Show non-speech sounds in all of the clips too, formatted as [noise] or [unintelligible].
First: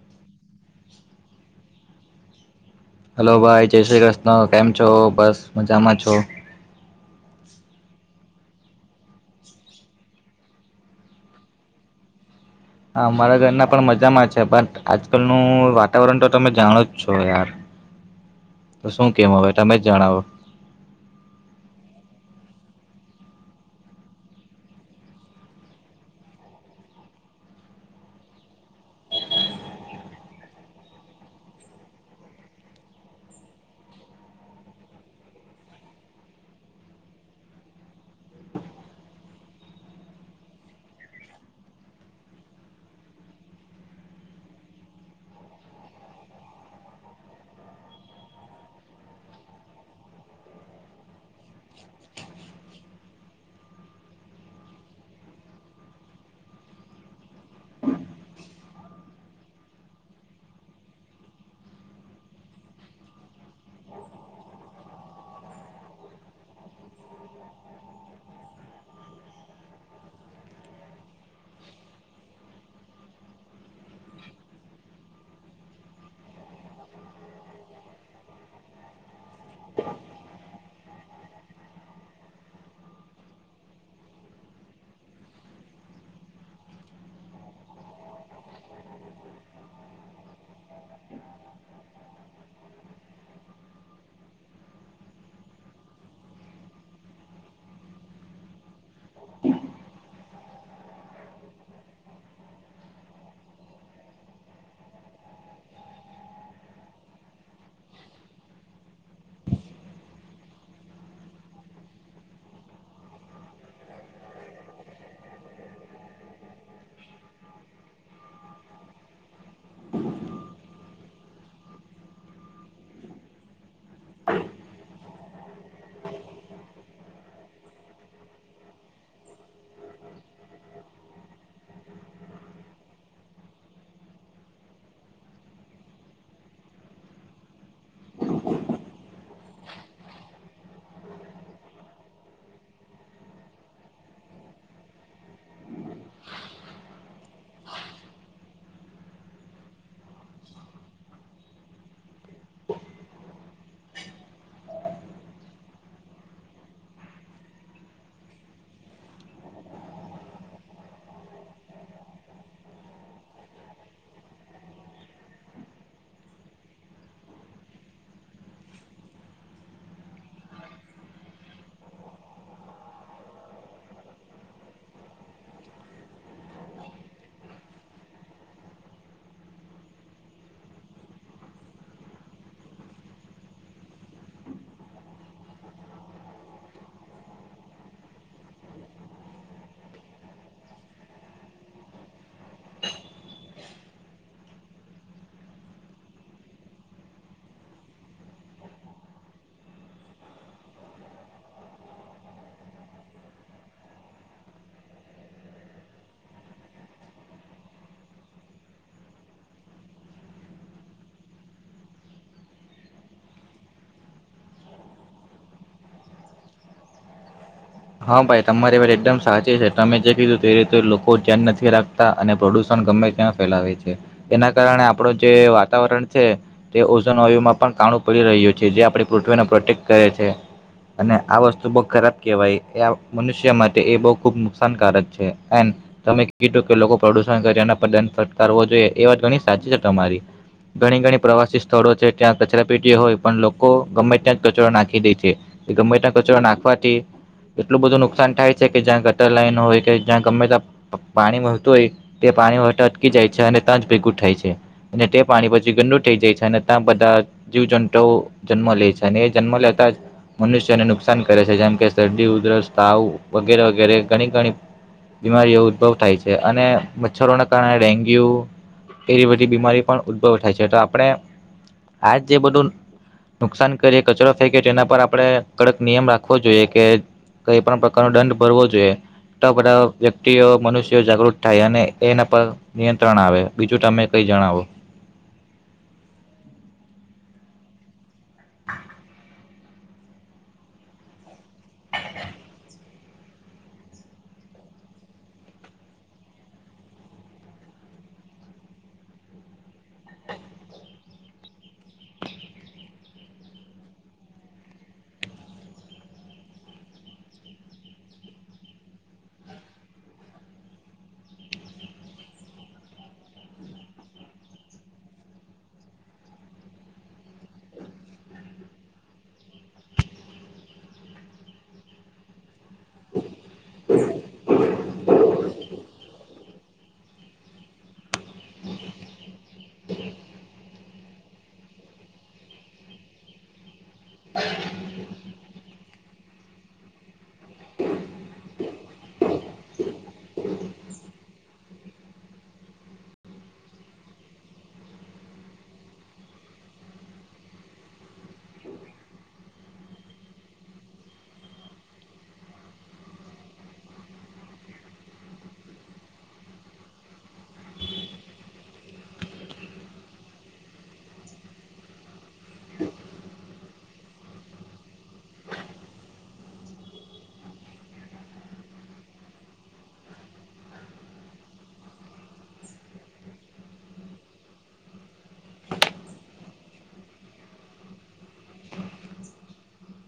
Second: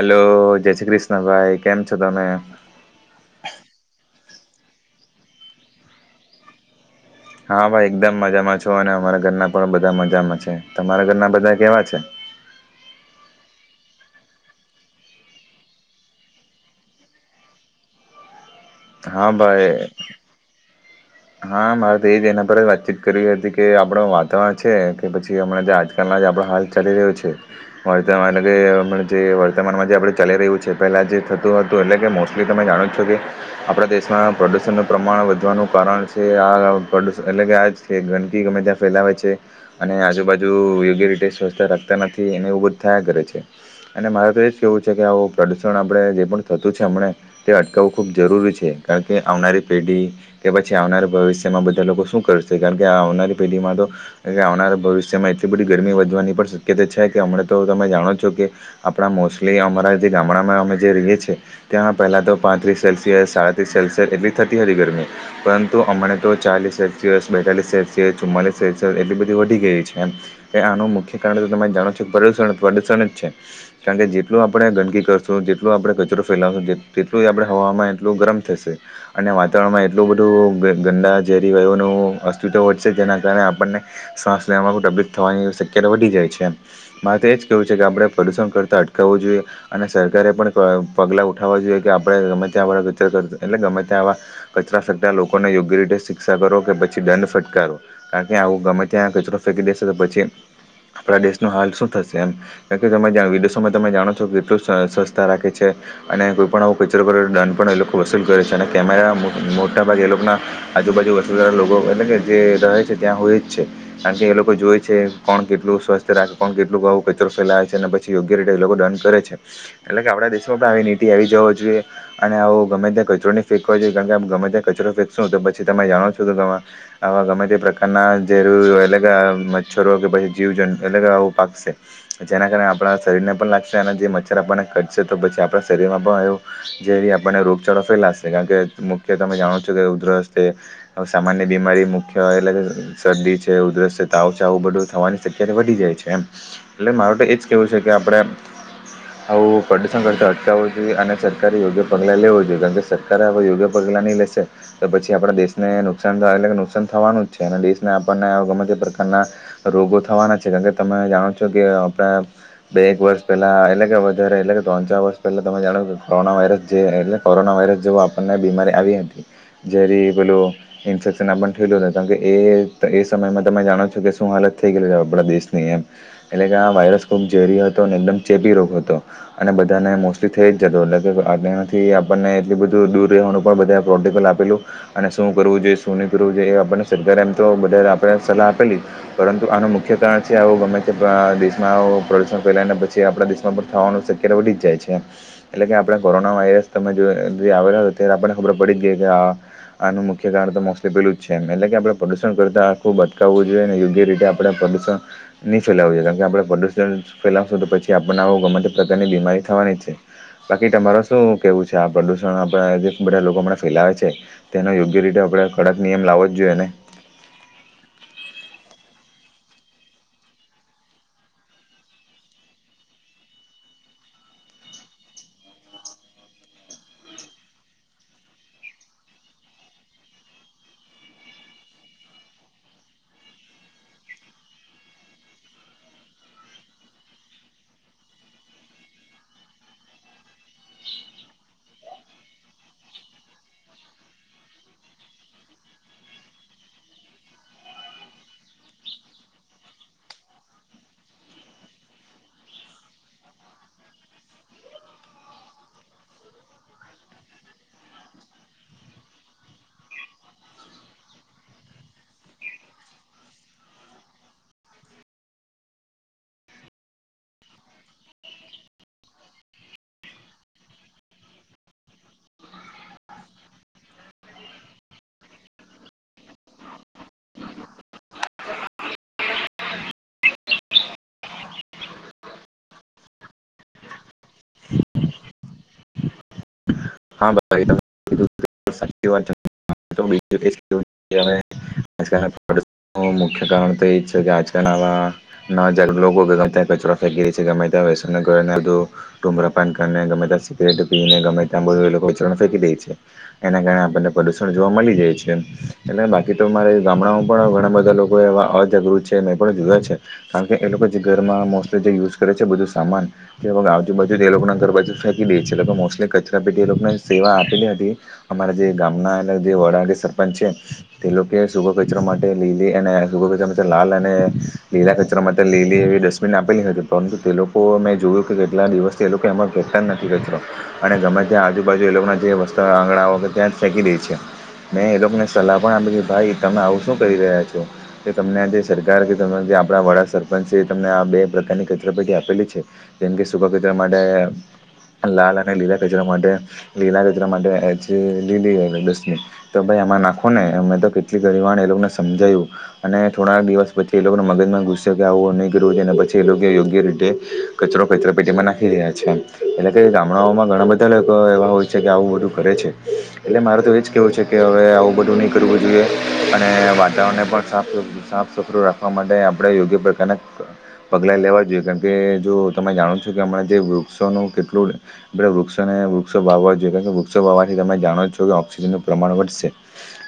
Hello, જય શ્રી કૃષ્ણ ભાઈ, કેમ છો તમે? હલો ભાઈ [unintelligible] કેમ છો, બસ મજામાં છો. હા ભાઈ એકદમ મજામાં છો અને અમારા ઘરના પણ બધા મજામાં છે. તમારા ઘરના બધા કેવા છે? હા મારા ઘરના પણ મજામાં છે, બટ આજકાલનું વાતાવરણ તો તમે જાણો જ છો યાર. તો શું કેવ હા હવે ભાઈ તમે જ જણાવો? હા મારે તો એ જ એના પર જ વાતચીત કરવી હતી, કે આપણ વાતાવરણ છે કે પછી હમણાં જે આજકાલના જે આપણ હાલ ચાલી રહ્યો છે, વત એટલે કે હમણાં જે વર્તમાનમાં જે આપણે ચાલી રહ્યું છે, પહેલા જે થતું હતું એટલે કે મોસ્ટલી તમે જાણો છો કે આપણા દેશમાં પ્રદુષણનું પ્રમાણ વધવાનું કારણ છે આ પ્રદૂણ એટલે કે આ જ ગંદકી ગમે ત્યાં ફેલાવે છે અને આજુબાજુ યોગ્ય રીતે સ્વચ્છતા રાખતા નથી અને એવું બધ થયા કરે છે, અને મારે તો એ જ કેવું છે કે આવું પ્રદૂષણ આપણે જે પણ થતું છે હમણાં, તે અટકાવવું ખૂબ જરૂરી છે, કાણકે આવનારી પીઢી કે પછી જે આવનારા ભવિષ્યમાં બધા લોકો શું કરશે કારણ કે આવનારી પેઢીમાં તો આવનારા ભવિષ્યમાં એટલી બધી ગરમી વધવાની પણ શક્યતા છે, કે હમળે તો તમે જાણો છો કે આપણા મોસ્ટલી અમારા જે ગામડામાં અમે જે રીએ છે, ત્યાં પહેલાં તો પાંત્રી સેલ્સિયસ, સાડાત્રીસ સેલ્સિયસ એટલી થતી હતી ગરમી. પરંતુ અમાણા તો ચાલીસ સેલ્સિયસ, બેતાલીસ સેલ્સિયસ, ચુમ્માળલીસ સેલ્સિયસ એટલી બધી વધી ગઈ છે એમ એ આનું મુખ્ય કારણ તો તમે જાણો છો કે પ્રદૂષણ પ્રદૂષણ જ છે, કારણ કે જેટલું આપણે ગંદકી કરશું, જેટલુ આપણે કચરો ફેલાવશું, જે તેટલું આપણે હવામાં એટલું ગરમ થશે અને વાતાવરણમાં એ એટલું બધું ગંદા ઝેરી વયુનું અસ્તિત્વ વધશે જેના કારણે આપણને શ્વાસ લેવામાં તબલીફ થવાની શક્યતા વધી જાય છે એમ, મારે તો એ જ કેહવું છે કે આપણે પ્રદૂષણ કરતાં અટકાવવું જોઈએ અને સરકારે પણ પગલાં ઉઠાવવાં જોઈએ કે આપણે ગમે તે્યાંવાચર કરતા એટલે ગમે ત્યાં આવા કચરા ફેંતા લોકોને યોગ્ય રીતે શિક્ષા કરો કે પછી દંડ ફટકારો કારણ કે આવું ગમે ત્યાં કચરો ફેંકી દેશે તો પછી આપણા દેશનું હાલ શું થશે એમ કારણ કે તમે વિદેશોમાં તમે જાણો છો કે કેટલું સસ્તા રાખે છે અને કોઈ પણ આવો કચરો કરો તો દંડ પણ એ લોકો વસૂલ કરે છે અને કેમેરા મોટાભાગે એ લોકોના આજુબાજુ વસ્સુધારા લોકો એટલે કે જે રહે છે ત્યાં હોય જ છે કારણ કે એ લોકો જોઈ છે કોણ કેટલું સ્વસ્થ રાખે કોણ કેટલું આવું કચરો ફેલાવે છે અને પછી યોગ્ય રીતે એ લોકો દંડ કરે છે એટલે કે આપણા દેશમાં પણ આવી નીતિ આવી જવા જોઈએ અને આવું ગમે ત્યાં કચરો નહીં ફેકવા જોઈએ કારણ કે ગમે ત્યાં કચરો ફેંકશું તો પછી તમે જાણો છો કે આવા ગમે તે પ્રકારનાં ઝેર અલગ મચ્છરો કે પછી જીવ જંતુ અલગ આવું પાકશે જેના કારણે આપણા શરીરને પણ લાગશે અનેના જે મચ્છર આપણને કટશે તો પછી આપણા શરીરમાં પણ એવું ઝેરી આપણને રોગચાળો ફેલાશે કારણ કે મુખ્ય તમે જાણો છો કે ઉધરસ્તે સામાન્ય બીમારી મુખ્ય એટલે કે શરદી છે ઉધરસ્તે તાવ છે આવું બધું થવાની શક્યતા વધી જાય છે એમ એટલે મારો તો એ જ કેવું છે કે આપણે આવું પ્રદુષણ કરતા અટકાવવું જોઈએ અને સરકારે યોગ્ય પગલાં લેવું જોઈએ કારણ કે સરકારે હવે યોગ્ય પગલા ની લેશે પછી આપણા દેશને નુકસાન એટલે નુકસાન થવાનું જ છે અને દેશને આપણને ગમે તે પ્રકારના રોગો થવાના છે કારણ કે તમે જાણો છો કે આપણા બે એક વર્ષ પહેલા એટલે કે વધારે એટલે કે ત્રણ ચાર વર્ષ પહેલા તમે જાણો કે કોરોના વાયરસ જે એટલે કોરોના વાયરસ જો આપણને બીમારી આવી હતી જેરી પેલું ઇન્ફેક્શન આપ થયેલું હત કારણ કે એ એ સમયમાં તમે જાણો છો કે શું હાલત થઈ ગયેલી છે આપણા દેશની એમ એટલે કે આ વાયરસ ખૂબ ઝેરી હતો અને એકદમ ચેપી રોગ હતો અને બધાને મોસ્ટલી થઈ જ જતો એટલે કે આનાથી આપણને એટલી બધું દૂર રહેવાનું પણ બધા પ્રોટોકોલ આપેલું અને શું કરવું જોઈએ શું નહીં કરવું જોઈએ એ આપણને સરકારે એમ તો બધારે આપણે સલાહ આપેલી પરંતુ આનું મુખ્ય કારણ છે આવું ગમે તે દેશમાં પ્રદૂષણ ફેલાયને પછી આપણા દેશમાં પણ થવાનું શક્યતા વધી જ જાય છેમ એટલે કે આપણે કોરોના વાયરસ તમે જો આવેલો ત્યારે આપણે ખબર પડી જ ગઈ કે આનું મુખ્ય કારણ તો મોસ્ટલી પેલું જ છે એમ એટલે કે આપણે પ્રદૂષણ કરતાં ખૂબ અટકાવવું જોઈએ અને યોગ્ય રીતે આપણે પ્રદૂષણ નહીં ફેલાવું જોઈએ કારણ કે આપણે પ્રદૂષણ ફેલાવશું તો પછી આપણને આવું ગમે તે પ્રકારની બીમારી થવાની જ છે બાકી તમારે શું કહેવું છે આ પ્રદૂષણ આપણે જે બધા લોકો હમણાં ફેલાવે છે તે એનો યોગ્ય રીતે આપણે કડક નિયમ લાવો જ જોઈએને હા ભાઈ તમારી વાત એકદમ સાચી છે તમે જે કીધું તે રીતે લોકો ધ્યાન નથી રાખતા અને પ્રદુષણ ગમે ત્યાં ફેલાવે છે એના કારણે આપણું જે વાતાવરણ છે તે ઓજન વાયુમાં પણ કાણું પડી રહ્યું છે જે આપણી પૃથ્વીને પ્રોટેક્ટ કરે છે અને આ વસ્તુ બહુ ખરાબ કહેવાય મનુષ્ય માટે એ બહુ ખુબ નુકસાનકારક છે એ તમે કીધું કે લોકો પ્રદુષણ કર પર ફટકારવો જોઈએ એ વાત ઘણી સાચી છે તમારી ઘણી ઘણી પ્રવાસી સ્થળો છે ત્યાં કચરા પીટી હોય પણ લોકો ગમે ત્યાં કચરો નાખી દે છે ગમે ત્યાં કચરો નાખવાથી એટલું બધું નુકાન થાય છે કે જ્યાં ગટર લાઈન હોય કે જ્યાં ગમે તં પાણી વહેતું હોય તે પાણી વતા અટકી જાય છે અને ત્યાં જ ભેગું થાય છે અને તે પાણી પછી ગડુ થઈ જાય છે અને ત્યાં બધા જીવ જંતુઓ જન્મ લે છે અને એ જન્મ લેતા જ મનુષ્યને નુકસાન કરે છે જેમ કે શરદી ઉદરસ તાવ વગેરે વગેરે ઘણી ઘણી બીમારીઓ ઉદભવ થાય છે અને મચ્છરોને કારણે ડેન્ગ્યુ એવી બધી બીમારી પણ ઉદભવ થાય છે તો આપણે આજ જે બધું નુકસાન કરીએ કચરો ફેકી એના પર આપણે કડક નિયમ રાખવો જોઈએ કે કઈ પણ પ્રકારનો દંડ ભરવો જોઈએ તો બધા વ્યક્તિઓ મનુષ્યો જાગૃત થાય અને એના પર નિયંત્રણ આવે બીજું તમે કઈ જણાવો [unintelligible] હા મુખ્ય કારણ તો એ છે કે આજકા આવા ગ કચરા ફે છે ગમે વસ ડુંગરાપન કરીને ગમે સિગરેટ પીને ગમે ત્યાં બધુ એ લોકો વિચરણ ફેંકી દે છે એના કારણે આપણને પ્રદુષણ જોવા મળી જાય છે એટલે બાકી તો મારે ગામડામાં પણ ઘણા બધા લોકો એવા અજાગૃત છે મે એ પણ જોુયા છે કારણ કે એ લોકો જે ઘરમાં મોસ્ટલી જે યુઝ કરે છે બધું સામાન જે આજુ બાજુ એ લોકોને ઘર બાજુ ફેંકી દે છે એ લોકો મોસ્ટલી કચરો પ એ લોકોને સેવા આપેલી હતી અમારા જે ગામના અગ જે વડા કે સરપંચ છે તે લોકો શુભ કચરા માટે લઈ ને અને શુભ કચ લાલ અને લીલા કચરો માટે લીલી એવી ડસ્ટબિન આપી પેલી હતી પરંતુ તે લોકો મેં જોયું કે કેટલા દિવસથી એ લોકો અમાં પેટન નથી ખચરો અને ગમે તે ત્યાં આજુબાજુ એ લોકોના જે વસ્તાઓ આંગણાઓ કે ત્યાં જ ફેકી દે છે મેં એ લોકો ને સલાહ પણ આપી ભાઈ તમે આવું શું કહી રહ્યા છો કે તમને આ જે સરકાર કે ત જે આપણા વડા સરપંચ છે તમને આ બે પ્રકારની કચરાપેટી આપેલી છે જેમ કે સુકા કચરા માટે લાલ અને લીલા કચરા કચરા માટે લીલા કચરા માટે લીલી દસમી તો ભાઈ આમાં નાખો ને મેં તો કેટલી ગવાણ એ લોકોને સમજાયું અને થોડા દિવસ પછી એ લોકોને મગજમાં ગુસ્યો કે આવું નહીં કરવુંને પછી એ લોકો યોગ્ય રીતે કચરો કચરા પેટીમાં નાખી રહ્યા છે એટલે કે ગામડાઓમાં ઘણા બધા બધા લોકો એવા હોય છે કે આવું બધું કરે છે એટલે મારેું તો એ જ કહેવું છે કે હવે આવું બધું નહીં કરવું જોઈએ અને વાતાવરણને પણ સાફ સાફ સફરું રાખવા માટે આપણે યોગ્ય પ્રકારના પગલાં લેવા જોઈએ કારણ કે જો તમે જાણો છો કે હમણાં જે વૃક્ષોનું કેટલું વૃક્ષ વૃક્ષ અને વૃક્ષો વાવવા જોએ કે વૃક્ષો વાવાથી તમે જાણો જ છો કે ઓક્સિજનનું પ્રમાણ વધશે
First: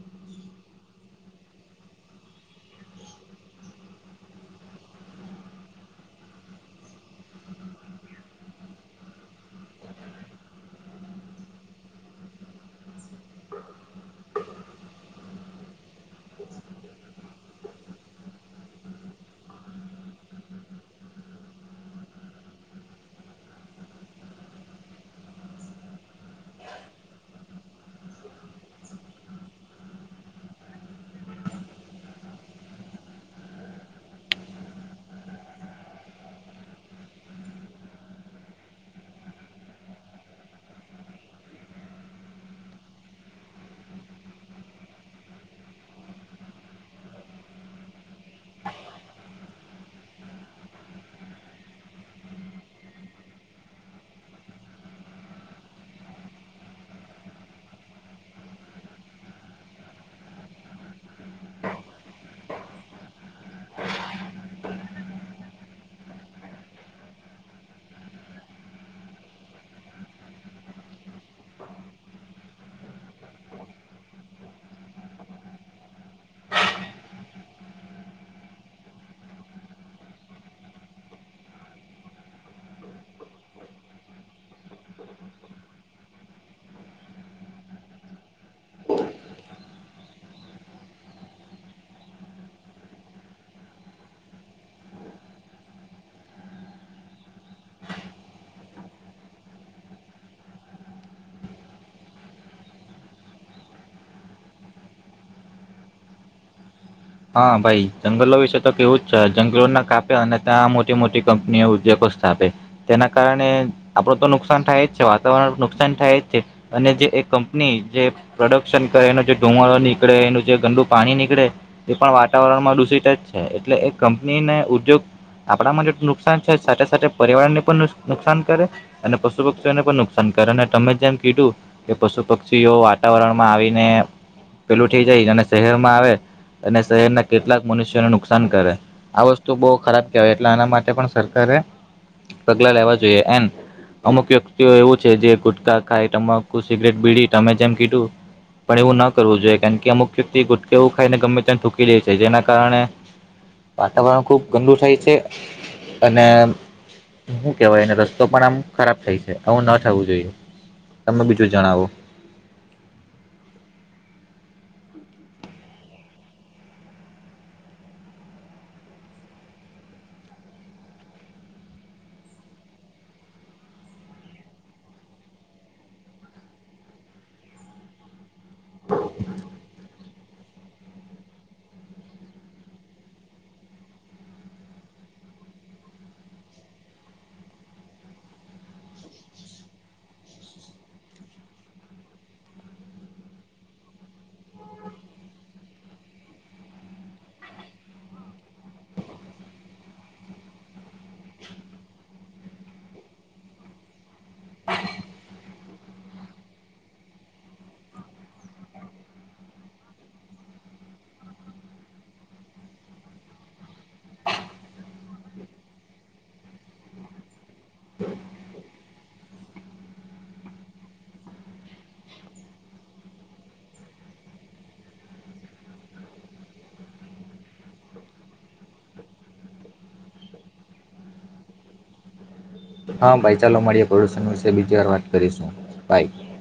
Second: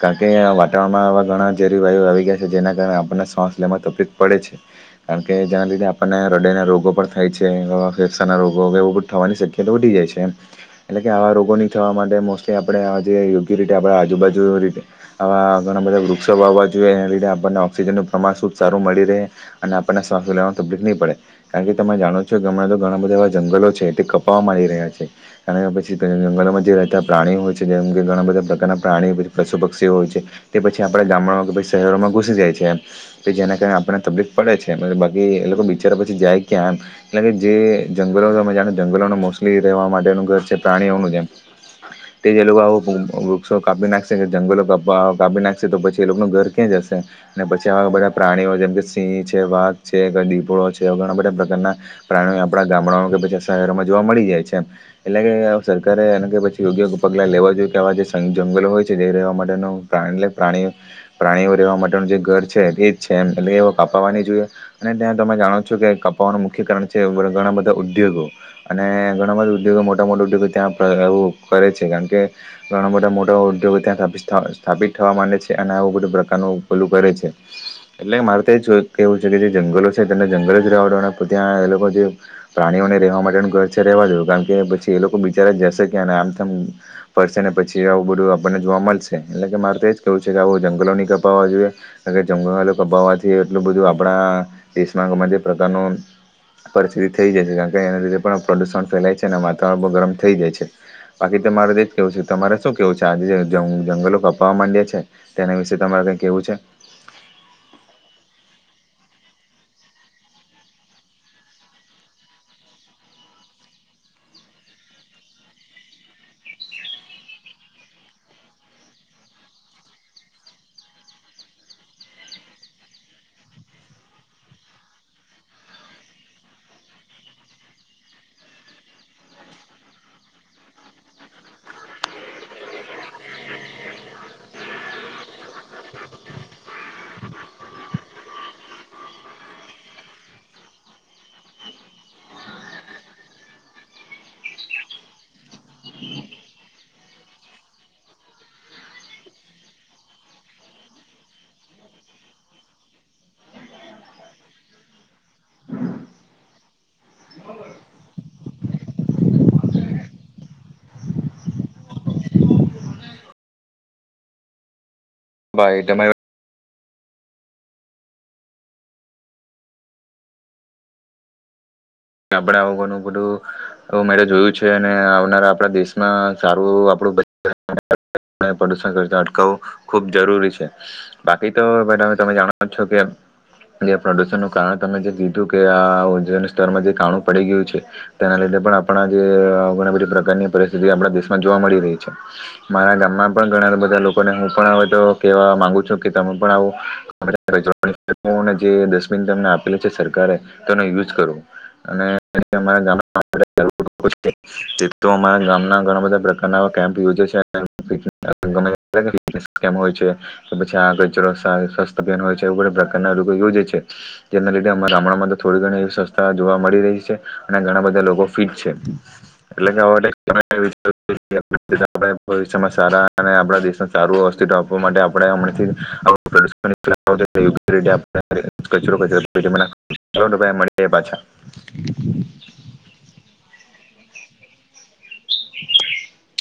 કારણ કે વાતાવરણમાં આવા ઘણા ઝેરી વાયુ આવી ગયા છે જેના કારણે આપણને શ્વાસ લેવામાં તકલીફ પડે છે કારણ કે જેના લીધે આપણને હૃદયના રોગો પણ થાય છે ફેફસાના રોગો એવ બધ થવાની શક્યતા વધી જાય છે એમ એટલે કે આવા રોગોની થવા માટે મોસ્ટલી આપણે આ જે યોગ્ય રીતે આપણે આજુબાજુ રીતે આવા ઘણા બધા વૃક્ષો વાવવા જોઈએ એના લીધે આપણને ઓક્સિજનનું પ્રમાણ ખૂબ સારું મળી રહે અને આપણને શ્વાસ્થ્ય લેવવાવામાં તકલીફ નહીં પડે કારણ કે તમે જાણો છો કે ગણાં તો ઘણા બધા એવા જંગલો છે તે કપાવવા આવી રહ્યા છે અને પછી જંગલોમાં જે રહેતા પ્રાણીઓ હોય છે જેમ કે ઘણા બધા પ્રકારના પ્રાણીઓ પશુ પક્ષીઓ હોય છે તે પછી આપણા ગામડામાં કે પછી શહેરોમાં ઘુસી જાય છે એમ કે જેના કારણે આપણને તકલીફ પડે છે બાકી એ લોકો બિચારા પછી જાય ક્યાં એમ એટલે કે જે જંગલોણે જંગલોને મોસ્ટલી રહેવા માટે પ્રાણીઓનું જે તે લોકો આવ વૃક્ષો કાપી નાખશે કે જંગલો કાપી નાખશે તો પછી એ લોકોનું ઘર ક્યાં જશે અને પછી આવા બધા પ્રાણીઓ જેમ કે સિંહ છે વાઘ છે દીપડો છે ઘણા બધા પ્રકારના પ્રાણીઓ આપડા ગામડામાં કે પછ શહેરોમાં જોવા મળી જાય છે એટલે કે સરકારે એને કે પછી યોગ્ય પગલાં લેવા જોઈએ કે આવા જે જંગલો હોય છે જ રહેવા માટેનું પ્રાણી એટ પ્રાણીઓ પ્રાણીઓ રહેવા માટે જે ઘર છે એજ છે એમ એટ એ કાપાવાની જોઈએ અને ત્યાં તમે જાણો છો કે કપાવાનું મુખ્ય કારણ છે ઘણા બધા ઉદ્યોગો અને ઘણા બધા ઉદ્યોગો મોટા મો મોટા ઉદ્યોગ ત્યાં એવું કરે છે કારણ કે ઘણા મોટા મોટા ઉદ્યોગો ત્યાં સ્ સ્થાપિત થવા માંટે છે અને આવું બધું પ્રકારનું પેલું કરે છે એટલે મારે તો કેહેવું છે કે જે જંગલો છે તેને જંગલ જ રહેવાડો ત્યાં એ લોકો જે પ્રાણીઓને રહેવા માટે છે રવા દવ કારણ કે પછી કે એ લોકો બિચાર જશે કે અને આમ થમ ફરશે ને પછી એ આવું બધું આપણને જોવા મળશે એટલે કે મારે તો એ જ કહેવું છે કે આવો જંગલો નહીં કપાવવા જોઈએ કારણ કે જંગલોલો કપાવવાથી એટલું બધું આપણા દેશમાં ગમે તે પ્રકારનું પરિસ્થિતિ થઈ જાય છે કારણ કે એના લીધે પણ પ્રદૂષણ ફલાય છે એના કારબો ગરમ થઈ જાય છે બાકી તમા મારે તો જ કેવું છે તમારે શું કેવું છે આજે જે જંગલો કપાવવા માંડ્યા છે તેના વિશે તમારે કઈ કેવું છે હા ભાઈ જંગલો વિશે તો કેવું જ છે જંગલોના કાપે અને ત્યાં મોટી મોટી કંપનીઓ ઉદ્યોગો સ્થાપે તેના કારણે આપડું તો નુકસાન થાય જ છે વાતાવરણ નુકસાન થાય જ છે અને જે એ કંપની જે પ્રોડક્શન કરે એનો જે ધુમળો નીકળે એનું જે ગંદુ પાણી નીકળે એ પણ વાતાવરણમાં દૂષિત જ છે એટલે એ કંપનીને ઉદ્યોગ આપણામાં જે નુકસાન છે સાથે સાથે પર્યાવરણને પણ નુકસાન કરે અને પશુ પક્ષીઓને પણ નુકસાન કરે અને તમે જેમ કીધું કે પશુ પક્ષીઓ વાતાવરણમાં આવીને પેલું થઈ જાય અને શહેરમાં આવે અને શહેરના કેટલાક મનુષ્યોને નુકસાન કરે આ વસ્તુ બહુ ખરાબ કહેવાય એટલે આના માટે પણ સરકારે પગલા લેવા જોઈએ એડ અમુક વ્યક્તિઓ એવું છે જે ગુટકા ખાય તમાકુ સિગરેટ બીડી તમે જેમ કીધું પણ એવું ન કરવું જોઈએ કારણ કે અમુક વ્યક્તિ ગુટકા એવું ખાઈને ગમે થૂકી જે છે જેના કારણે વાતાવરણ ખુબ ગંદુ થાય છે અને શું કેહેવાયને રસ્તો પણ આમ ખરાબ થાય છે આવું ન થવું જોઈએ તમે બીજું જણાવો ભાઈ તમારે આપણે આવું ઘણું બધું મે જોયું છે અને આવનારા આપણા દેશમાં સારું આપણું [unintelligible] પ્રદુષણનું કારણે તમે જે કીધું કે આ ઉજન સ્તરમાં જે કાણું પડી ગયું છે તેના લીધે પણ આપણા જેણી બધી પ્રકારની પરિસ્થિતિ આપણા દેશમાં જોવા મળી રહી છે મારા ગામમાં પણ ઘણા બધા લોકોને હું પણ હ તો કેવા માંગુ છું કે તમે પણ આવું જે ડબન તને આપેલ છે સરકારે તેનો યુઝ કરવો અને તો અમારા ગામના ઘણા બધા પ્રકારના કેમ્પ યોજે છે હોય છે પછી આ ક હોય એ બા પ્રકારના યોજે છે જેના લીધે અરા [unintelligible] ગામડામાં તો થોડી ઘણી એવી સ્વસ્તા જોવા મળી રહી છે અને ઘણા બધા લોકો ફિટ છે એટલે ભવિષમાં સારા આપ દેશ સારું અવસ્થિત્વ આપવા માટેછ [unintelligible] [inaudible] હા, ભાઈ ચાલો મળીએ પ્રડુષણ વિશે બીજી, વાર વાત કરીશુ, બાય.